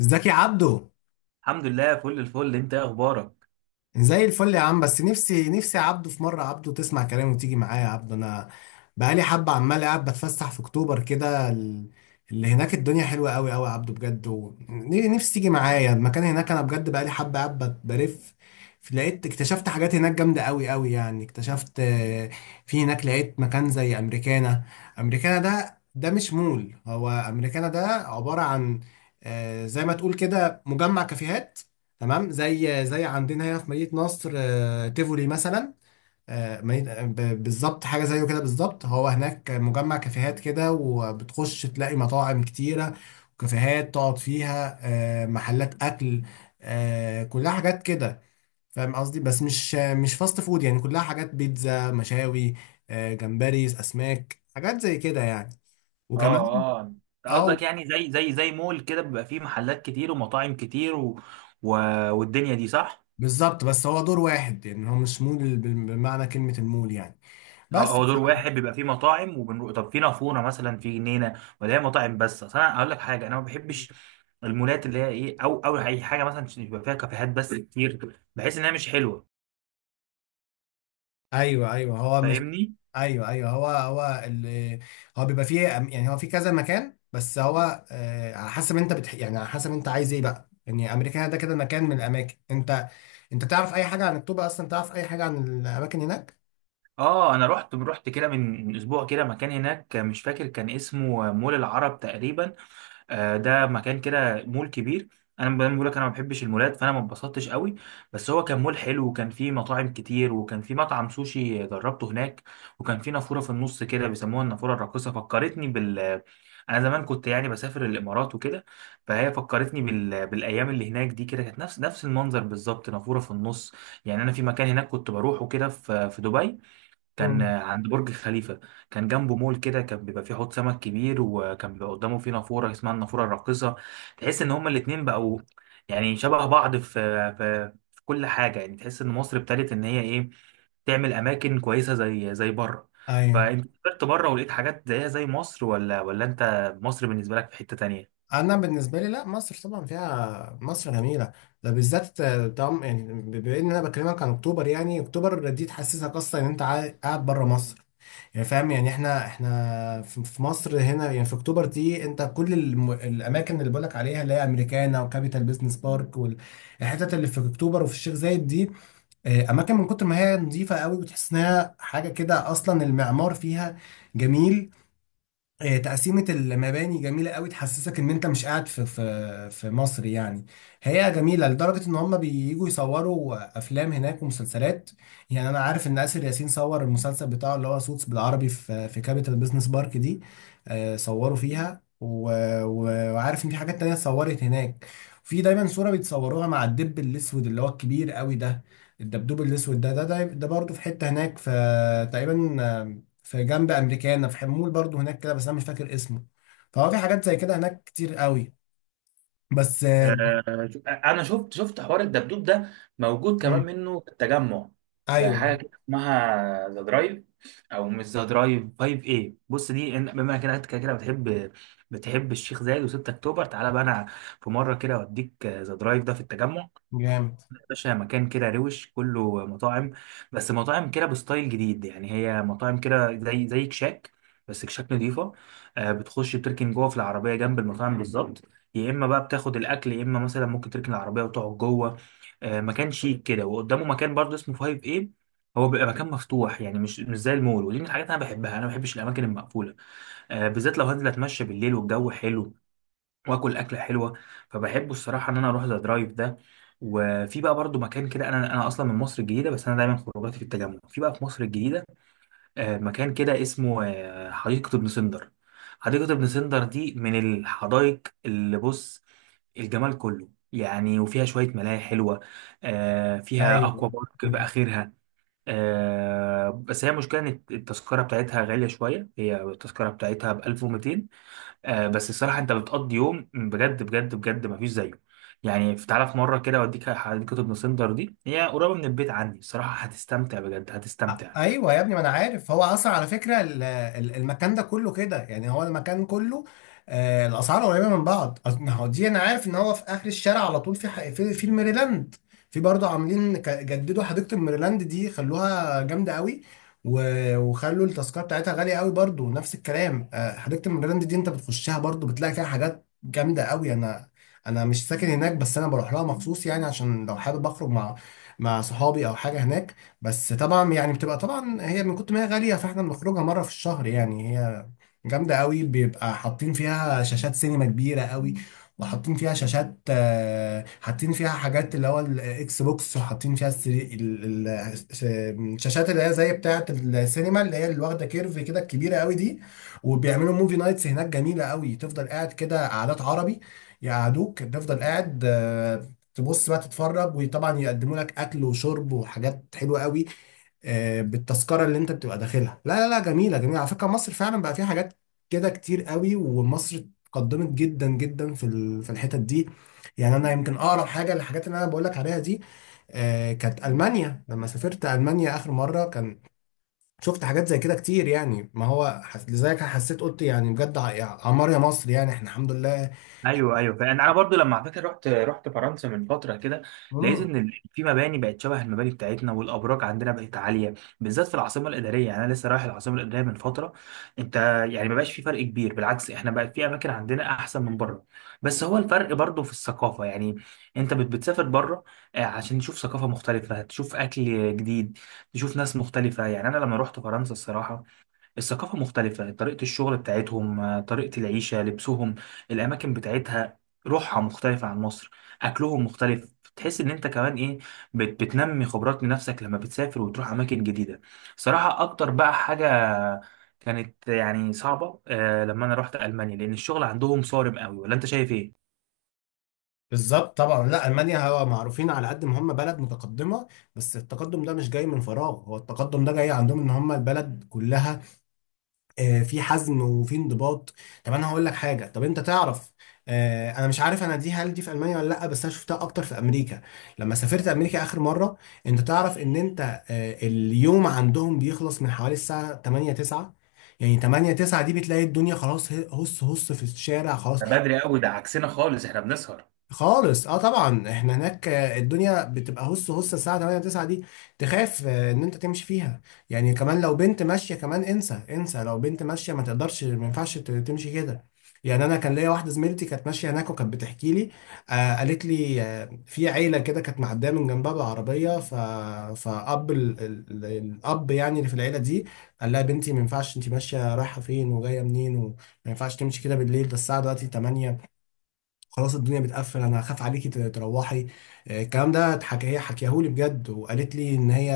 ازيك يا عبدو؟ الحمد لله فل الفل، انت ايه اخبارك؟ زي الفل يا عم. بس نفسي نفسي يا عبدو في مره عبدو تسمع كلامي وتيجي معايا يا عبدو. انا بقالي حبه عمال قاعد بتفسح في اكتوبر كده، اللي هناك الدنيا حلوه قوي قوي يا عبدو بجد، ونفسي تيجي معايا المكان هناك. انا بجد بقالي حبه قاعد بلف. اكتشفت حاجات هناك جامده قوي قوي، يعني اكتشفت، في هناك لقيت مكان زي امريكانا. امريكانا ده مش مول، هو امريكانا ده عباره عن، زي ما تقول كده، مجمع كافيهات. تمام، زي عندنا هنا في مدينة نصر، تيفولي مثلا. بالظبط حاجة زيه كده بالظبط. هو هناك مجمع كافيهات كده، وبتخش تلاقي مطاعم كتيرة وكافيهات تقعد فيها، محلات أكل، كلها حاجات كده. فاهم قصدي؟ بس مش فاست فود، يعني كلها حاجات بيتزا مشاوي، جمبري أسماك حاجات زي كده يعني. اه وكمان، اه، انت قصدك اه، يعني زي مول كده بيبقى فيه محلات كتير ومطاعم كتير و... والدنيا دي صح؟ بالظبط، بس هو دور واحد يعني، هو مش مول بمعنى كلمة المول يعني. اه، بس، هو دور واحد بيبقى فيه مطاعم، وبنروح طب في نافوره مثلا في جنينه ولا هي مطاعم بس؟ اصل انا اقول لك حاجه، انا ما بحبش المولات اللي هي ايه، او اي حاجه مثلا بيبقى فيها كافيهات بس كتير، بحس انها مش حلوه. ايوه، ايوه، هو مش... فاهمني؟ ايوه، ايوه، هو هو بيبقى فيه يعني هو في كذا مكان، بس هو على حسب انت يعني على حسب انت عايز ايه بقى. يعني امريكانا ده كده مكان من الاماكن. انت انت تعرف اي حاجه عن الطوبه اصلا؟ تعرف اي حاجه عن الاماكن هناك؟ اه، انا رحت كده من اسبوع كده مكان هناك، مش فاكر كان اسمه مول العرب تقريبا. آه، ده مكان كده مول كبير. انا بقول لك، انا ما بحبش المولات، فانا ما اتبسطتش قوي. بس هو كان مول حلو، وكان فيه مطاعم كتير، وكان فيه مطعم سوشي جربته هناك، وكان فيه نافوره في النص كده بيسموها النافوره الراقصه، فكرتني بال. انا زمان كنت يعني بسافر الامارات وكده، فهي فكرتني بالايام اللي هناك دي، كده كانت نفس المنظر بالظبط، نافوره في النص. يعني انا في مكان هناك كنت بروحه كده، في دبي، كان مم. عند برج خليفة، كان جنبه مول كده، كان بيبقى فيه حوض سمك كبير، وكان بيبقى قدامه فيه نافورة اسمها النافورة الراقصة. تحس ان هما الاتنين بقوا يعني شبه بعض في في كل حاجة. يعني تحس ان مصر ابتدت ان هي ايه، تعمل اماكن كويسة زي زي بره. ايوه. فانت سافرت بره ولقيت حاجات زيها زي مصر، ولا انت مصر بالنسبة لك في حتة تانية؟ انا بالنسبه لي، لا، مصر طبعا فيها، مصر جميله، ده بالذات. طبعا يعني بما ان انا بكلمك عن اكتوبر، يعني اكتوبر دي تحسسك اصلا ان انت قاعد بره مصر. يعني فاهم؟ يعني احنا في مصر هنا، يعني في اكتوبر دي انت كل الاماكن اللي بقولك عليها، اللي هي امريكانا وكابيتال بيزنس بارك والحتت اللي في اكتوبر وفي الشيخ زايد دي، اماكن من كتر ما هي نظيفه قوي بتحس انها حاجه كده، اصلا المعمار فيها جميل، تقسيمة المباني جميلة قوي، تحسسك ان انت مش قاعد في مصر يعني. هي جميلة لدرجة ان هم بييجوا يصوروا افلام هناك ومسلسلات. يعني انا عارف ان آسر ياسين صور المسلسل بتاعه اللي هو سوتس بالعربي في كابيتال بيزنس بارك دي، صوروا فيها وعارف ان في حاجات تانية اتصورت هناك. في دايما صورة بيتصوروها مع الدب الاسود اللي هو الكبير قوي ده، الدبدوب الاسود ده برضه في حتة هناك في، تقريبا في جنب امريكانا، في حمول برضو هناك كده، بس انا مش فاكر اسمه. فهو في حاجات زي كده هناك كتير قوي. بس، آه، انا شفت حوار الدبدوب ده، موجود كمان مم. منه في التجمع. في ايوه. حاجه كده اسمها ذا درايف، او مش ذا درايف، 5 ايه. بص، دي بما كده انت كده كده بتحب، بتحب الشيخ زايد و6 اكتوبر، تعالى بقى انا في مره كده اوديك ذا درايف ده في التجمع. جامد، باشا، مكان كده روش، كله مطاعم، بس مطاعم كده بستايل جديد. يعني هي مطاعم كده زي زي كشاك، بس كشاك نضيفة. آه، بتخش بتركن جوه في العربية جنب المطاعم بالظبط، يا إما بقى بتاخد الأكل يا إما مثلا ممكن تركن العربية وتقعد جوه. آه، مكان شيك كده، وقدامه مكان برضه اسمه 5 ايه. هو بيبقى مكان مفتوح، يعني مش زي المول. ودي من الحاجات انا بحبها، انا ما بحبش الاماكن المقفوله. آه، بالذات لو هنزل اتمشى بالليل والجو حلو، واكل اكله حلوه. فبحبه الصراحه ان انا اروح ذا درايف ده. وفي بقى برضو مكان كده، انا اصلا من مصر الجديده، بس انا دايما خروجاتي في التجمع، في بقى في مصر الجديده. آه، مكان كده اسمه، آه، حديقه ابن سندر. حديقه ابن سندر دي من الحدائق اللي بص، الجمال كله. يعني وفيها شوية ملاهي حلوة. آه، فيها ايوه. أكوا بارك في آخرها. آه، بس هي مشكلة إن التذكرة بتاعتها غالية شوية، هي التذكرة بتاعتها ب 1200. آه، بس الصراحه انت بتقضي يوم بجد بجد بجد، ما فيش زيه. يعني تعالى في مره كده اوديك حديقه ابن سندر دي، هي قريبه من البيت عندي. الصراحه هتستمتع بجد، هتستمتع. ايوه يا ابني، ما انا عارف، هو اصلا على فكره المكان ده كله كده، يعني هو المكان كله الاسعار قريبه من بعض. ما هو دي انا عارف ان هو في اخر الشارع على طول، في في الميريلاند. في برضه عاملين، جددوا حديقه الميريلاند دي، خلوها جامده قوي، وخلوا التذكره بتاعتها غاليه قوي برضه، نفس الكلام. حديقه الميريلاند دي انت بتخشها برضه بتلاقي فيها حاجات جامده قوي. انا مش ساكن هناك، بس انا بروح لها مخصوص، يعني عشان لو حابب اخرج مع مع صحابي او حاجه هناك. بس طبعا يعني بتبقى طبعا هي من كتر ما هي غالية، فاحنا بنخرجها مرة في الشهر. يعني هي جامدة قوي، بيبقى حاطين فيها شاشات سينما كبيرة قوي، وحاطين فيها شاشات، حاطين فيها حاجات اللي هو الاكس بوكس، وحاطين فيها الشاشات اللي هي زي بتاعة السينما، اللي هي اللي واخدة كيرف كده، الكبيرة قوي دي. وبيعملوا موفي نايتس هناك جميلة قوي، تفضل قاعد كده قعدات عربي، يقعدوك تفضل قاعد، تبص بقى تتفرج، وطبعا يقدموا لك اكل وشرب وحاجات حلوه قوي، بالتذكره اللي انت بتبقى داخلها. لا، لا، لا، جميله جميله على فكره. مصر فعلا بقى فيها حاجات كده كتير قوي، ومصر اتقدمت جدا جدا في الحتت دي. يعني انا يمكن اقرب حاجه للحاجات اللي انا بقول لك عليها دي، كانت المانيا. لما سافرت المانيا اخر مره، كان شفت حاجات زي كده كتير، يعني ما هو لذلك حسيت قلت يعني بجد، يا عمار يا مصر، يعني احنا الحمد لله. ايوه ايوه، فانا انا برضو لما، على فكره، رحت فرنسا من فتره كده، لقيت ان في مباني بقت شبه المباني بتاعتنا، والابراج عندنا بقت عاليه، بالذات في العاصمه الاداريه. يعني انا لسه رايح العاصمه الاداريه من فتره، انت. يعني ما بقاش في فرق كبير، بالعكس احنا بقى في اماكن عندنا احسن من بره. بس هو الفرق برضو في الثقافه. يعني انت بتسافر بره، آه، عشان تشوف ثقافه مختلفه، تشوف اكل جديد، تشوف ناس مختلفه. يعني انا لما رحت فرنسا، الصراحه الثقافة مختلفة، طريقة الشغل بتاعتهم، آه، طريقة العيشة، لبسهم، الأماكن بتاعتها، روحها مختلفة عن مصر، أكلهم مختلف. تحس إن أنت كمان إيه، بتنمي خبرات لنفسك لما بتسافر وتروح أماكن جديدة. صراحة أكتر بقى حاجة كانت يعني صعبة، آه، لما أنا رحت ألمانيا، لأن الشغل عندهم صارم قوي. ولا أنت شايف إيه؟ بالظبط طبعا. لا، المانيا هو معروفين على قد ما هم بلد متقدمه، بس التقدم ده مش جاي من فراغ، هو التقدم ده جاي عندهم ان هم البلد كلها، في حزم وفي انضباط. طب انا هقول لك حاجه، طب انت تعرف، انا مش عارف انا دي، هل دي في المانيا ولا لا، بس انا شفتها اكتر في امريكا، لما سافرت امريكا اخر مره. انت تعرف ان انت اليوم عندهم بيخلص من حوالي الساعه 8 9، يعني 8 9 دي بتلاقي الدنيا خلاص، هص هص في الشارع خلاص. ده بدري قوي، ده عكسنا خالص، احنا بنسهر. خالص اه طبعا. احنا هناك الدنيا بتبقى هص هص الساعه 8 9 دي، تخاف ان انت تمشي فيها. يعني كمان لو بنت ماشيه كمان انسى انسى، لو بنت ماشيه ما تقدرش، ما ينفعش تمشي كده. يعني انا كان ليا واحده زميلتي كانت ماشيه هناك، وكانت بتحكي لي، قالت لي، في عيله كده كانت معديه من جنبها بالعربيه، ف الاب يعني اللي في العيله دي قال لها: بنتي، ما ينفعش انت ماشيه رايحه فين وجايه منين، وما ينفعش تمشي كده بالليل، ده الساعه دلوقتي 8 خلاص، الدنيا بتقفل، انا هخاف عليكي تروحي. الكلام ده اتحكى، هي حكيهولي بجد، وقالت لي ان هي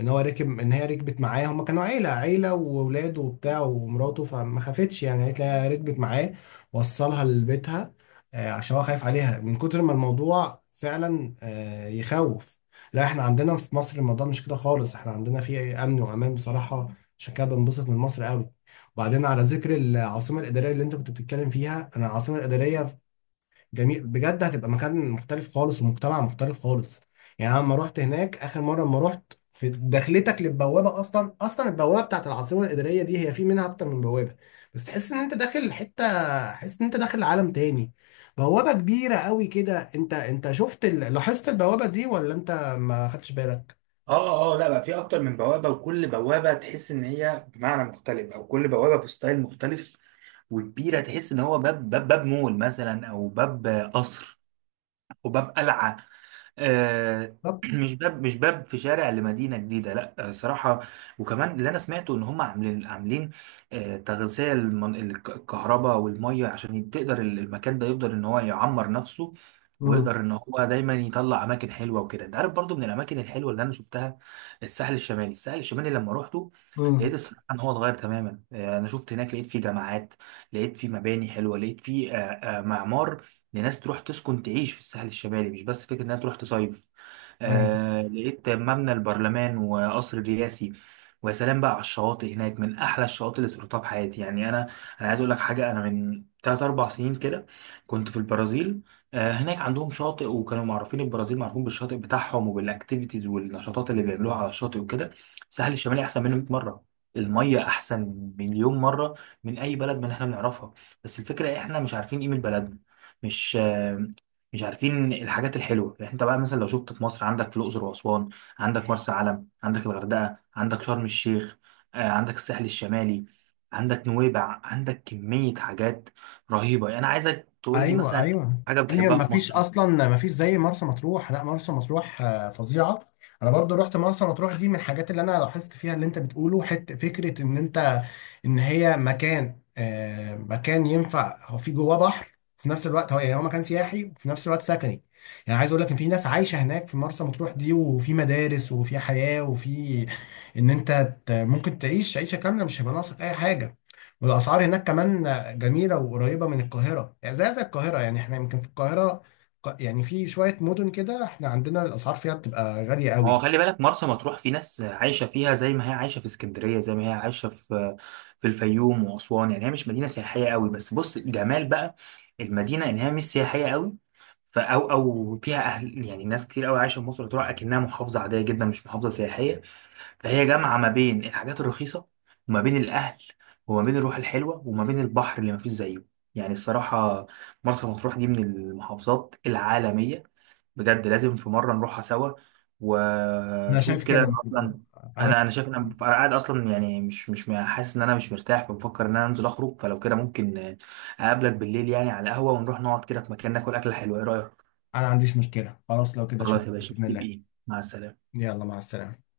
ان هو راكب ان هي ركبت معاه، هما كانوا عيله واولاده وبتاع ومراته، فما خافتش، يعني قالت لي ركبت معاه، وصلها لبيتها، عشان هو خايف عليها من كتر ما الموضوع فعلا، يخوف. لا، احنا عندنا في مصر الموضوع مش كده خالص، احنا عندنا فيه امن وامان بصراحه، عشان كده بنبسط من مصر قوي. وبعدين على ذكر العاصمه الاداريه اللي انت كنت بتتكلم فيها، انا العاصمه الاداريه جميل بجد، هتبقى مكان مختلف خالص ومجتمع مختلف خالص. يعني انا لما رحت هناك اخر مره، لما رحت في دخلتك للبوابه، اصلا البوابه بتاعت العاصمه الاداريه دي هي في منها اكتر من بوابه، بس تحس ان انت داخل حته، تحس ان انت داخل عالم تاني. بوابه كبيره قوي كده، انت شفت لاحظت البوابه دي ولا انت ما خدتش بالك؟ اه اه، لا بقى في اكتر من بوابه، وكل بوابه تحس ان هي بمعنى مختلف، او كل بوابه بستايل مختلف وكبيره. تحس ان هو باب، باب مول مثلا، او باب قصر، او باب قلعه. آه، بالظبط. مش باب، مش باب في شارع لمدينه جديده، لا. آه، صراحه. وكمان اللي انا سمعته ان هم عاملين، آه، تغذيه الكهرباء والميه، عشان تقدر المكان ده يقدر ان هو يعمر نفسه، امم، ويقدر ان هو دايما يطلع اماكن حلوه وكده. انت عارف برضو من الاماكن الحلوه اللي انا شفتها، الساحل الشمالي. الساحل الشمالي لما روحته، لقيت الصراحه ان هو اتغير تماما. آه، انا شفت هناك، لقيت فيه جامعات، لقيت فيه مباني حلوه، لقيت فيه، آه، آه، معمار. ان ناس تروح تسكن تعيش في الساحل الشمالي، مش بس فكره انها تروح تصيف. امم، آه، لقيت مبنى البرلمان وقصر الرئاسي. ويا سلام بقى على الشواطئ هناك، من احلى الشواطئ اللي زرتها في حياتي. يعني انا، انا عايز اقول لك حاجه، انا من 3 4 سنين كده كنت في البرازيل. آه، هناك عندهم شاطئ، وكانوا معروفين البرازيل، معروفين بالشاطئ بتاعهم وبالاكتيفيتيز والنشاطات اللي بيعملوها على الشاطئ وكده. الساحل الشمالي احسن منه 100 مره، المية أحسن، مليون مرة، من أي بلد من إحنا بنعرفها. بس الفكرة إيه، إحنا مش عارفين قيمة بلدنا، مش مش عارفين الحاجات الحلوه. يعني انت بقى مثلا لو شفت في مصر، عندك في الاقصر واسوان، عندك مرسى علم، عندك الغردقه، عندك شرم الشيخ، آه، عندك الساحل الشمالي، عندك نويبع، عندك كميه حاجات رهيبه. يعني انا عايزك تقول لي ايوه، مثلا ايوه. حاجه يعني بتحبها ما في فيش مصر. اصلا، ما فيش زي مرسى مطروح. لا، مرسى مطروح فظيعه. انا برضو رحت مرسى مطروح دي، من الحاجات اللي انا لاحظت فيها اللي انت بتقوله، حته فكره ان انت ان هي مكان، مكان ينفع، هو في جواه بحر في نفس الوقت، هو يعني هو مكان سياحي وفي نفس الوقت سكني. يعني عايز اقول لك ان في ناس عايشه هناك في مرسى مطروح دي، وفي مدارس وفي حياه، وفي ان انت ممكن تعيش عيشه كامله، مش هيبقى ناقصك اي حاجه. والاسعار هناك كمان جميلة وقريبة من القاهرة، يعني زي القاهرة. يعني احنا يمكن في القاهرة، يعني في شوية مدن كده احنا عندنا الأسعار فيها بتبقى غالية هو قوي. خلي بالك، مرسى مطروح في ناس عايشة فيها زي ما هي عايشة في اسكندرية، زي ما هي عايشة في في الفيوم وأسوان. يعني هي مش مدينة سياحية قوي، بس بص الجمال بقى المدينة، إن هي مش سياحية قوي، فأو فيها أهل. يعني ناس كتير قوي عايشة في مصر تروح أكنها محافظة عادية جدا، مش محافظة سياحية. فهي جامعة ما بين الحاجات الرخيصة، وما بين الأهل، وما بين الروح الحلوة، وما بين البحر اللي مفيش زيه. يعني الصراحة، مرسى مطروح دي من المحافظات العالمية بجد. لازم في مرة نروحها سوا، أنا وشوف شايف كده. كده أنا برضو. أصلا، أنا أنا شايف إن أنا قاعد أصلا، يعني مش حاسس إن أنا مش مرتاح، فبفكر إن أنا أنزل أخرج. فلو كده ممكن أقابلك بالليل يعني على القهوة، ونروح نقعد كده في مكان ناكل أكلة حلوة، إيه رأيك؟ أنا ما عنديش مشكلة خلاص، لو كده شوف خلاص يا باشا، بإذن في الله. بإيه، مع السلامة. يلا مع السلامة.